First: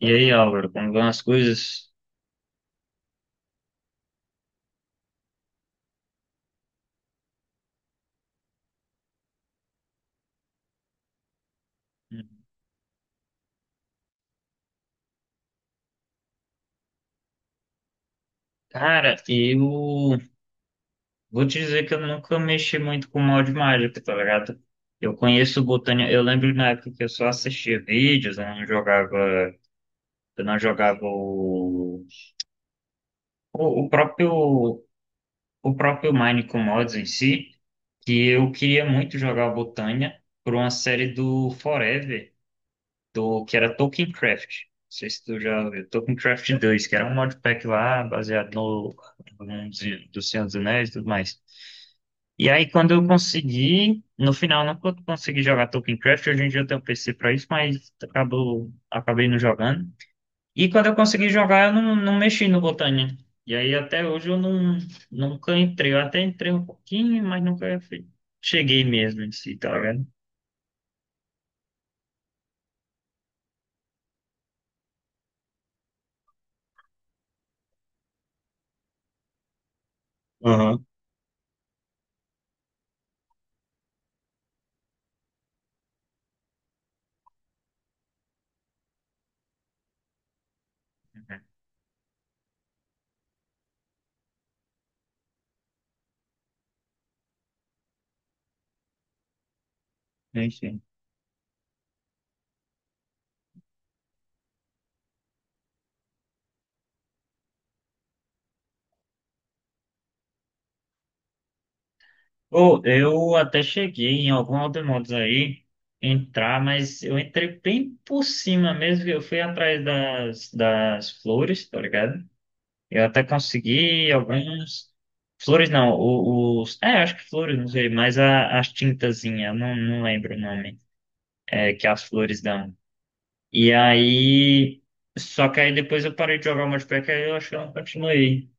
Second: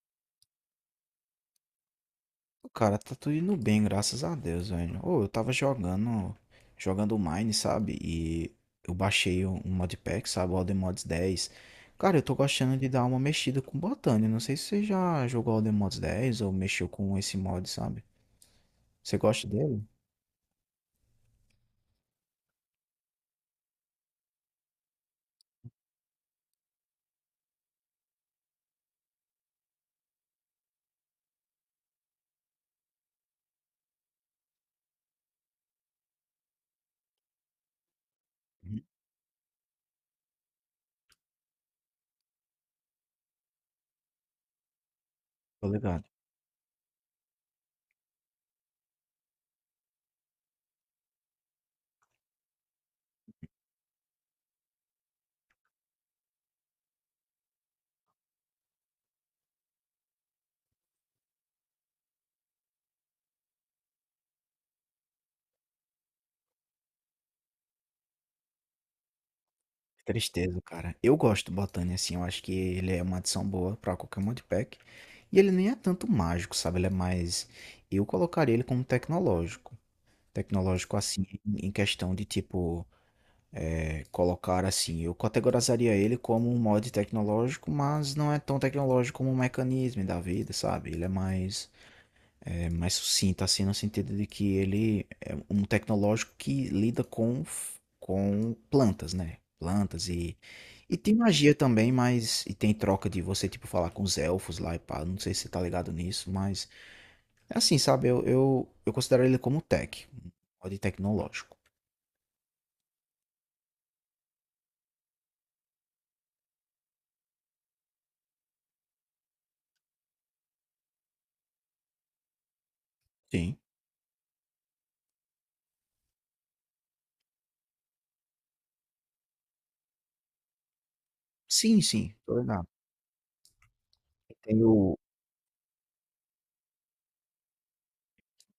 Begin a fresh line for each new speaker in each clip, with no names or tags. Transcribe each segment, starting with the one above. E aí, Álvaro, como vão as coisas?
Cara, tá tudo indo bem, graças a Deus, velho. Ô, eu tava jogando Mine, sabe? E eu baixei um modpack, sabe? O Alden Mods 10. Cara, eu tô gostando de dar uma mexida com botânia. Não sei se você já jogou Alden Mods 10 ou mexeu com esse mod, sabe?
Cara,
Você gosta dele?
eu vou te dizer que eu nunca mexi muito com molde mágico, tá ligado? Eu conheço botânia, eu lembro na época que eu só assistia vídeos, eu não jogava, eu não jogava o, o, o próprio o próprio Mine com mods em si, que eu
Uhum.
queria muito jogar botânia por uma série do Forever, do que era Tolkien Craft. Não sei se tu
Tô
já viu.
ligado.
Tolkien Craft 2, que era um modpack lá, baseado no do Senhor dos Anéis e tudo mais. E aí, quando eu consegui, no final, não co- consegui jogar Tolkien Craft, hoje em dia eu tenho PC pra isso, mas acabei não jogando. E quando eu consegui jogar, eu não, não mexi no Botânia. E aí, até hoje, eu não, nunca entrei. Eu até entrei um pouquinho, mas nunca fui- cheguei mesmo em si, tá
Que
vendo?
tristeza, cara. Eu gosto do botânia, assim. Eu acho que ele é uma adição boa pra qualquer modpack. E ele nem é tanto mágico, sabe? Ele é mais. Eu colocaria ele como tecnológico.
Aham. Uhum.
Tecnológico assim, em questão de tipo, colocar assim, eu categorizaria ele como um mod tecnológico, mas não é tão tecnológico como um mecanismo da vida, sabe? Ele é mais, mais sucinto assim, no sentido de que ele é um tecnológico que lida com, com plantas, né? Plantas e. E tem magia também, mas. E tem troca de você, tipo, falar com os elfos lá e pá. Não sei se você tá ligado nisso, mas. É assim, sabe? Eu considero ele como tech, um mod tecnológico.
Ou eu até cheguei em alguns automodos aí entrar, mas eu entrei bem por cima mesmo. Que Eu fui atrás das flores, tá ligado? Eu até
Sim.
consegui alguns. Flores não, os. É, acho que flores, não sei, mas as tintazinhas, não lembro o nome, é,
Sim,
que as
sim.
flores
Tornar.
dão. E
Tem
aí.
o
Só que aí depois eu parei de jogar o multiplayer, que aí eu acho que eu não continuei.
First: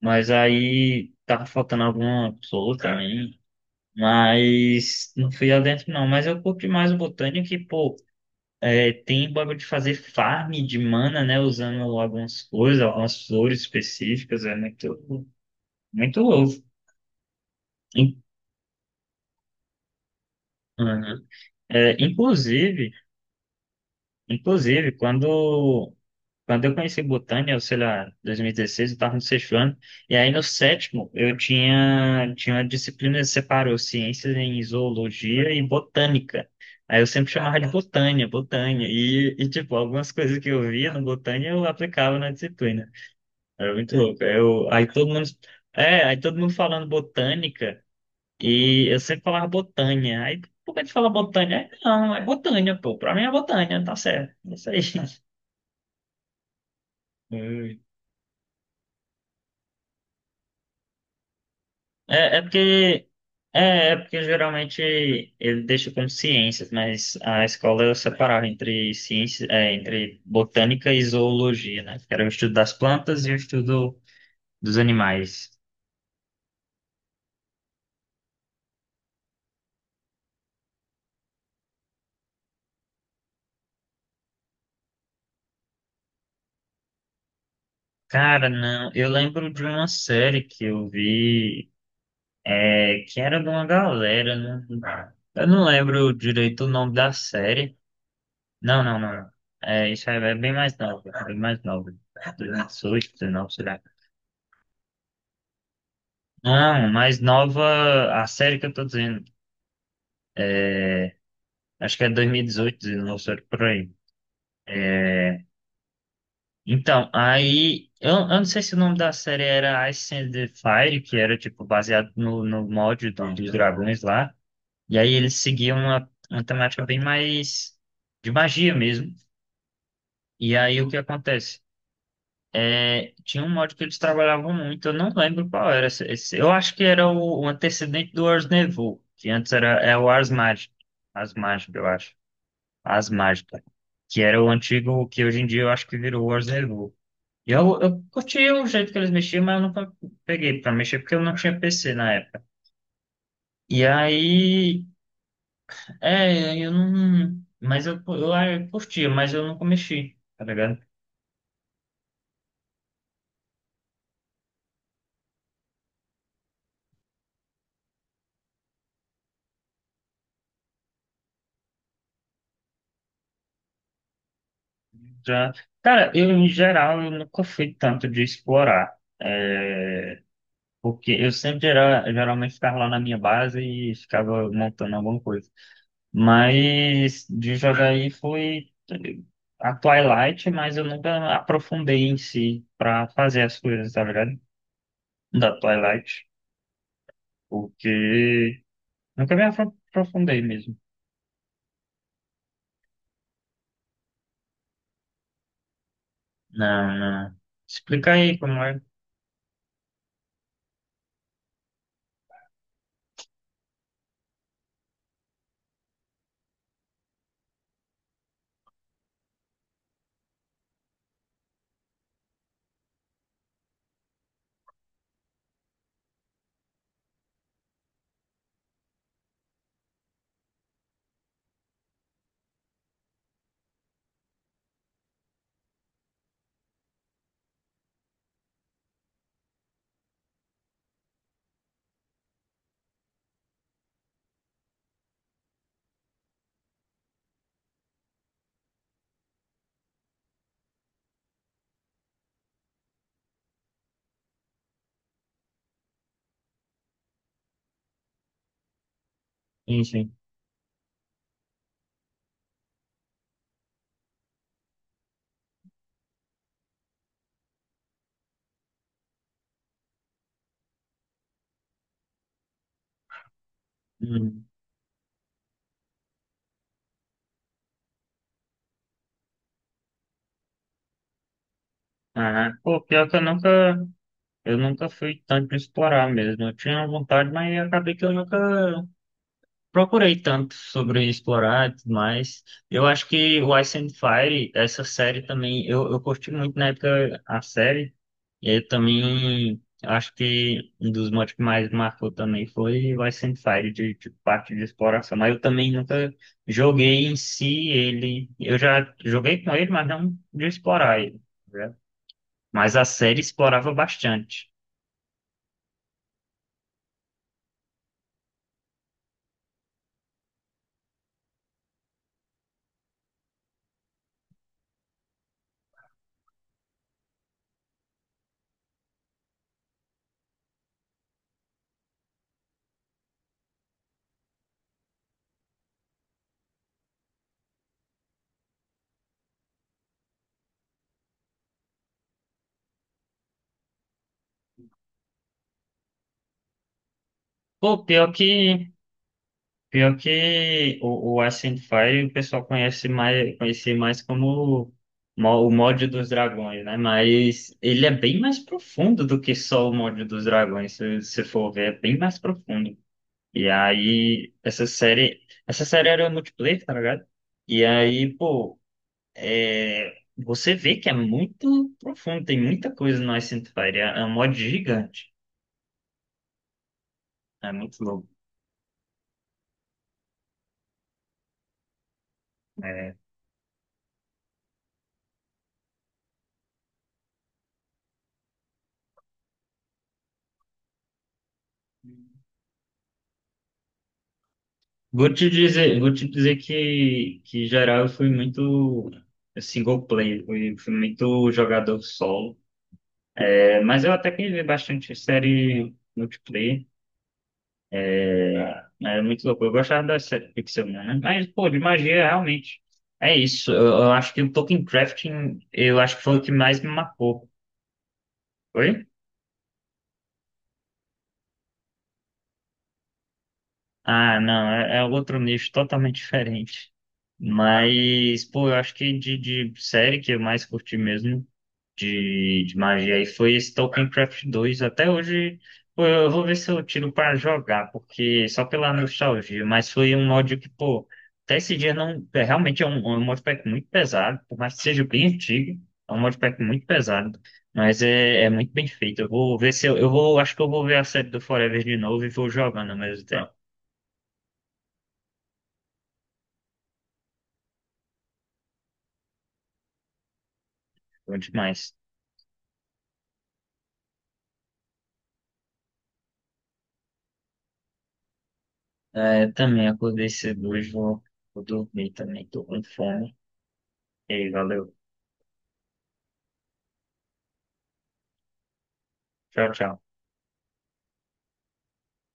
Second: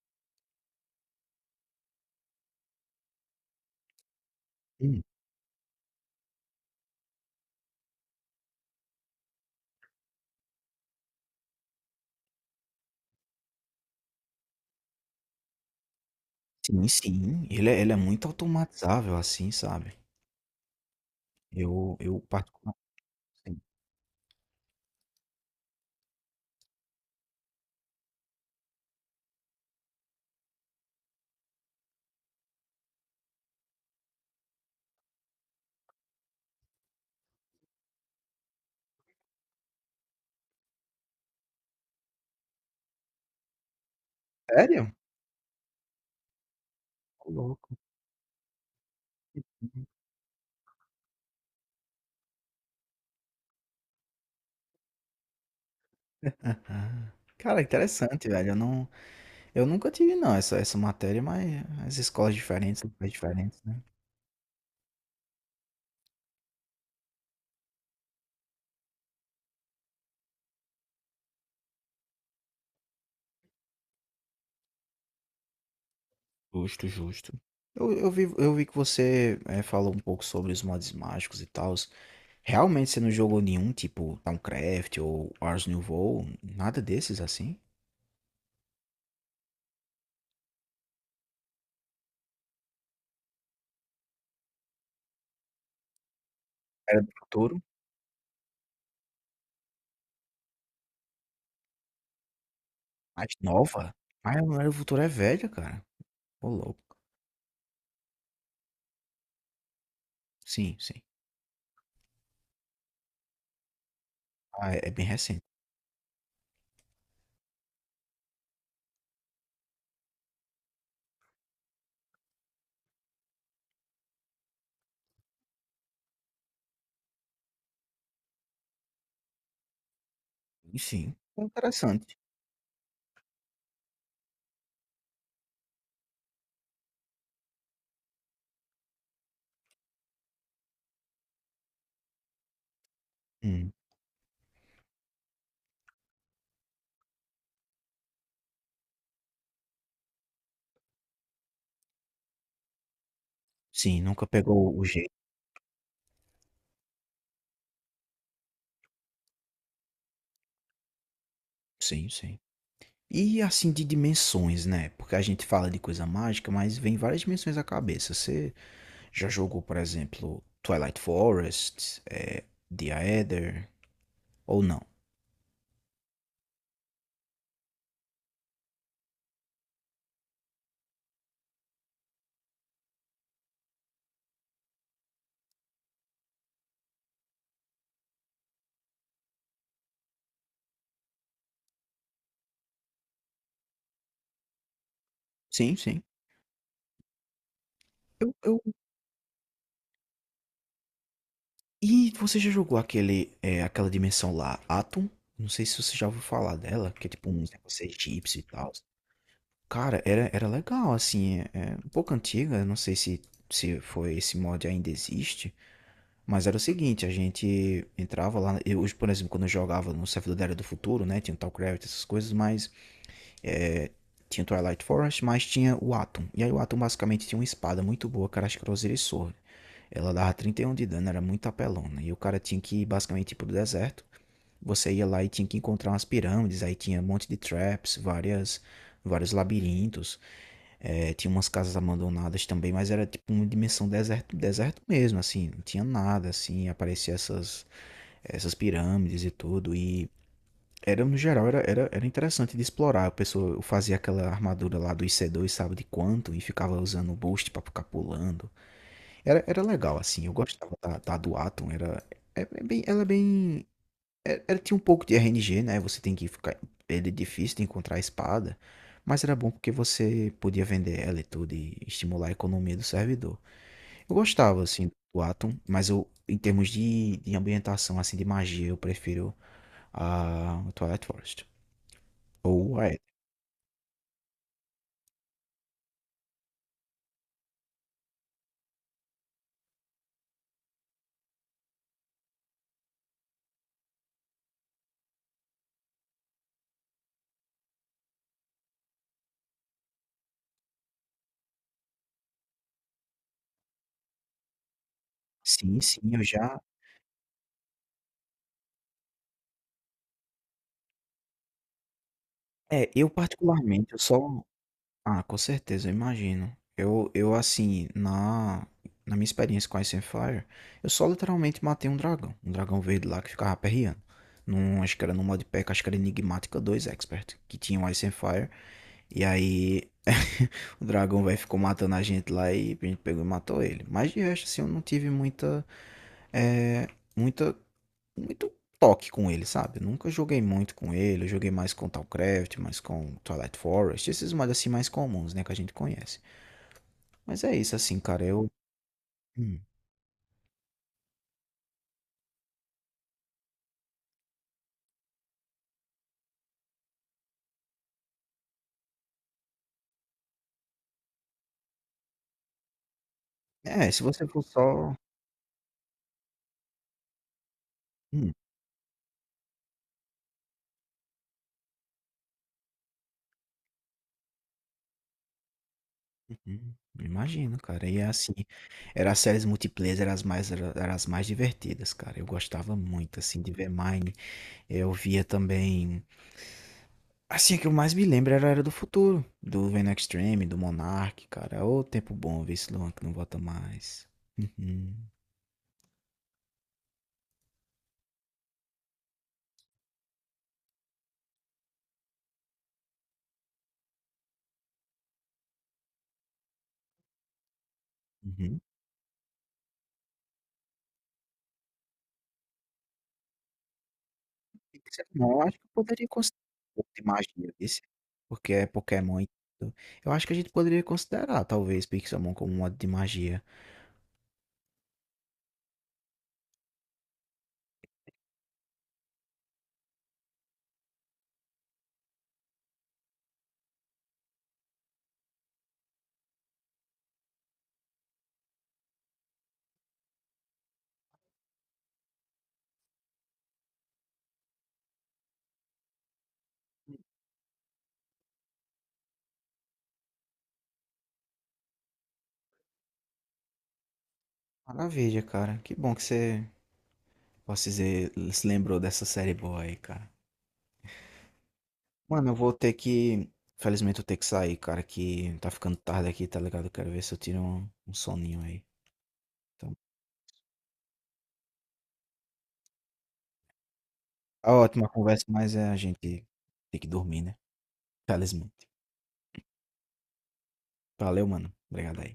Mas aí tava faltando alguma pessoa também.
hum.
Mas não fui lá dentro não, mas eu curti mais o Botânia que, pô, é, tem bagulho de fazer farm de mana, né? Usando algumas coisas, algumas flores específicas, é muito louco.
Sim, sim. Ele é
In-
muito automatizável, assim, sabe.
Uhum. É,
Eu particular sim.
inclusive, quando eu conheci Botânia, eu sei lá, 2016, eu estava no sexto ano, e aí no sétimo tinha uma disciplina que separou ciências em zoologia e botânica. Aí eu sempre chamava de botânia, e tipo, algumas coisas que eu via no botânia eu aplicava na disciplina. Era muito louco. Eu, aí
Sério?
todo mundo, é, Aí todo mundo falando
Ô louco.
botânica, e eu sempre falava botânia. Aí por que a gente fala botânia? Aí, não, é botânia, pô, pra mim é botânia, tá certo, é isso aí.
Aham. Cara, interessante, velho. Eu nunca tive não essa matéria, mas as escolas
É, é
diferentes,
porque
lugares diferentes, né.
É, é porque geralmente ele deixa como ciências, mas a escola eu separava entre ciências, é, entre botânica e zoologia, né? Que era o estudo das plantas e o estudo dos animais.
Justo, justo. Eu vi que você, falou um pouco sobre os mods mágicos e tals. Realmente você não jogou nenhum, tipo Towncraft ou Ars Nouveau, nada desses, assim?
Cara, não, eu lembro de uma série que eu vi, é, que era de uma galera, né? Eu não lembro direito o nome
Era do
da
Futuro?
série. Não. É, isso aí é bem mais novo, bem mais novo. 2018,
Mais
19.
nova? Ah, o Diário do Futuro é velha, cara. Ô,
Não,
louco.
mais nova, a série que eu tô dizendo.
Sim, sim.
Acho que é 2018, 19, série por aí.
Ah, é bem recente.
Então, aí, eu não sei se o nome da série era Ice and the Fire, que era, tipo, baseado no dos dragões lá. E aí eles seguiam uma temática bem mais de magia mesmo. E
E
aí o que
sim, é
acontece?
interessante.
É, tinha um mod que eles trabalhavam muito, eu não lembro qual era. Eu acho que era o antecedente do Ars Nevo, que antes era, é o Ars Magic. Ars Magic, eu acho. As Mágicas,
Hum.
que era o antigo, que hoje em dia eu acho que virou o Orzeru. E eu curti o jeito que eles mexiam, mas eu nunca peguei pra mexer, porque eu não tinha PC na época. E
Sim, nunca pegou o
aí,
jeito.
é, eu não. Mas ah, eu curtia, mas eu nunca mexi, tá ligado?
Sim, sim. E assim, de dimensões, né? Porque a gente fala de coisa mágica, mas vem várias dimensões à cabeça. Você já jogou, por exemplo, Twilight Forest, The Aether, ou não?
Já, cara, eu, em geral, eu nunca fui tanto de explorar. É, porque eu sempre era, geralmente ficava lá na minha base e ficava montando alguma coisa. Mas de jogar aí foi a Twilight, mas eu nunca aprofundei em si pra fazer as coisas, tá ligado? Da
Sim, sim.
Twilight,
Eu,
porque
eu...
nunca me afro- aprofundei mesmo.
E você já jogou aquele, aquela dimensão lá, Atom? Não sei se você já ouviu falar dela,
Não,
que é tipo um
não.
negócio
Explica aí
egípcio e
como
tal.
é.
Cara, era legal, assim, é um pouco antiga, não sei se foi esse mod ainda existe, mas era o seguinte, a gente entrava lá, eu, hoje, por exemplo, quando eu jogava no servidor da Era do Futuro, né, tinha o Talcraft, essas coisas, mas tinha o Twilight Forest, mas tinha o Atom, e aí o Atom basicamente tinha uma espada muito boa, cara, acho que era o e Sword, ela dava 31 de dano, era muito apelona, e o cara tinha que ir basicamente ir pro deserto, você ia lá e tinha que encontrar umas pirâmides, aí tinha um monte de traps, vários labirintos, tinha umas casas abandonadas também, mas era tipo uma dimensão deserto, deserto mesmo, assim, não tinha nada, assim, aparecia essas, pirâmides e tudo, e era no geral, era interessante de explorar, a pessoa eu fazia aquela armadura lá do IC2, sabe de quanto, e ficava usando o boost pra ficar pulando, era legal,
Enfim.
assim, eu gostava da do Atom, era, é bem, ela é bem tinha um pouco de RNG, né? Você tem que ficar. Ele é difícil de encontrar a espada. Mas era bom porque você podia vender ela e tudo e estimular a economia do servidor. Eu
Hum.
gostava, assim, do Atom, mas eu, em termos de ambientação, assim, de magia, eu prefiro a Twilight Forest.
Aham.
Ou
Pô,
a Eden.
pior que eu nunca fui tanto explorar mesmo. Eu tinha vontade, mas acabei que eu nunca procurei tanto sobre explorar e tudo mais. Eu acho que o Ice and Fire, essa série também, eu curti muito na época a série. E aí também acho que um dos motivos que mais marcou também foi o Ice and Fire de parte de exploração. Mas eu também
Sim, sim,
nunca
eu já.
joguei em si ele. Eu já joguei com ele, mas não de explorar ele, né? Mas a
É, eu
série explorava
particularmente, eu só.
bastante.
Ah, com certeza, eu imagino. Eu assim, na minha experiência com Ice and Fire, eu só literalmente matei um dragão. Um dragão verde lá que ficava perreando. Num, acho que era no modpack, acho que era Enigmática dois Expert, que tinha o Ice and Fire. E aí, o dragão velho ficou matando a gente lá e a gente pegou e matou ele. Mas de resto, assim, eu não tive muita, é, muita muito toque com ele, sabe? Eu nunca joguei muito com ele, eu joguei mais com Talcraft, mais com Twilight Forest, esses mods assim mais comuns, né, que a gente conhece. Mas é isso,
Pô,
assim,
pior
cara, eu...
que
Hum.
Pior que o Ascent Fire o pessoal conhece mais como o mod dos dragões, né? Mas ele é bem mais profundo do que só o mod dos dragões, se for ver, é bem mais profundo. E
É, se você
aí,
for só...
essa série era multiplayer, tá ligado? E aí,
Hum,
pô, é, você vê que é muito profundo, tem muita coisa no Ascent Fire, é um mod gigante,
uhum.
é
Imagino,
muito
cara. E é
louco.
assim, era as séries multiplayer, eram as mais, era as mais divertidas, cara. Eu gostava muito, assim, de ver Mine. Eu via também. Assim, a que eu mais me lembro era a Era do Futuro, do Venom Extreme, do Monark, cara. Ô, tempo bom ver esse Luan que não volta mais. Uhum.
Vou te dizer que em geral eu fui muito eh, single player, fui muito jogador solo. É, mas eu até que vi bastante série multiplayer.
Uhum.
É muito louco. Eu gostava da série Pixelmon, né? Mas, pô, de magia, realmente. É isso. Eu acho que o Tolkien
E disse, não,
Crafting,
eu acho que eu
eu acho que
poderia
foi o que
considerar
mais me
um pouco de
marcou.
magia desse, porque é
Oi?
Pokémon e tudo. Eu acho que a gente poderia considerar, talvez, Pixelmon como um modo de magia.
Ah, não, é, é outro nicho totalmente diferente. Mas, pô, eu acho que de série que eu mais curti mesmo de magia aí foi esse Token Craft dois. Até hoje, pô, eu vou ver se eu tiro pra jogar, porque só pela nostalgia, mas foi um mod que, pô, até esse dia não. É, realmente é é um modpack muito pesado, por mais que seja bem antigo, é um modpack muito pesado. Mas é muito bem feito. Eu vou ver se eu, eu vou. Acho que eu vou ver a série do Forever de novo e vou jogando ao mesmo tempo.
Maravilha, cara. Que bom que você, posso dizer, se lembrou dessa série boa aí, cara.
Bom demais.
Mano, eu vou ter que. Felizmente eu tenho que sair, cara, que tá ficando tarde aqui, tá ligado? Eu quero ver se eu tiro um soninho aí.
É, também
Então,
acordei cedo hoje, vou dormir também, tô com fome. E aí,
tá
valeu.
ótima a conversa, mas a gente tem que dormir, né? Felizmente.
Tchau, tchau.
Valeu, mano. Obrigado aí.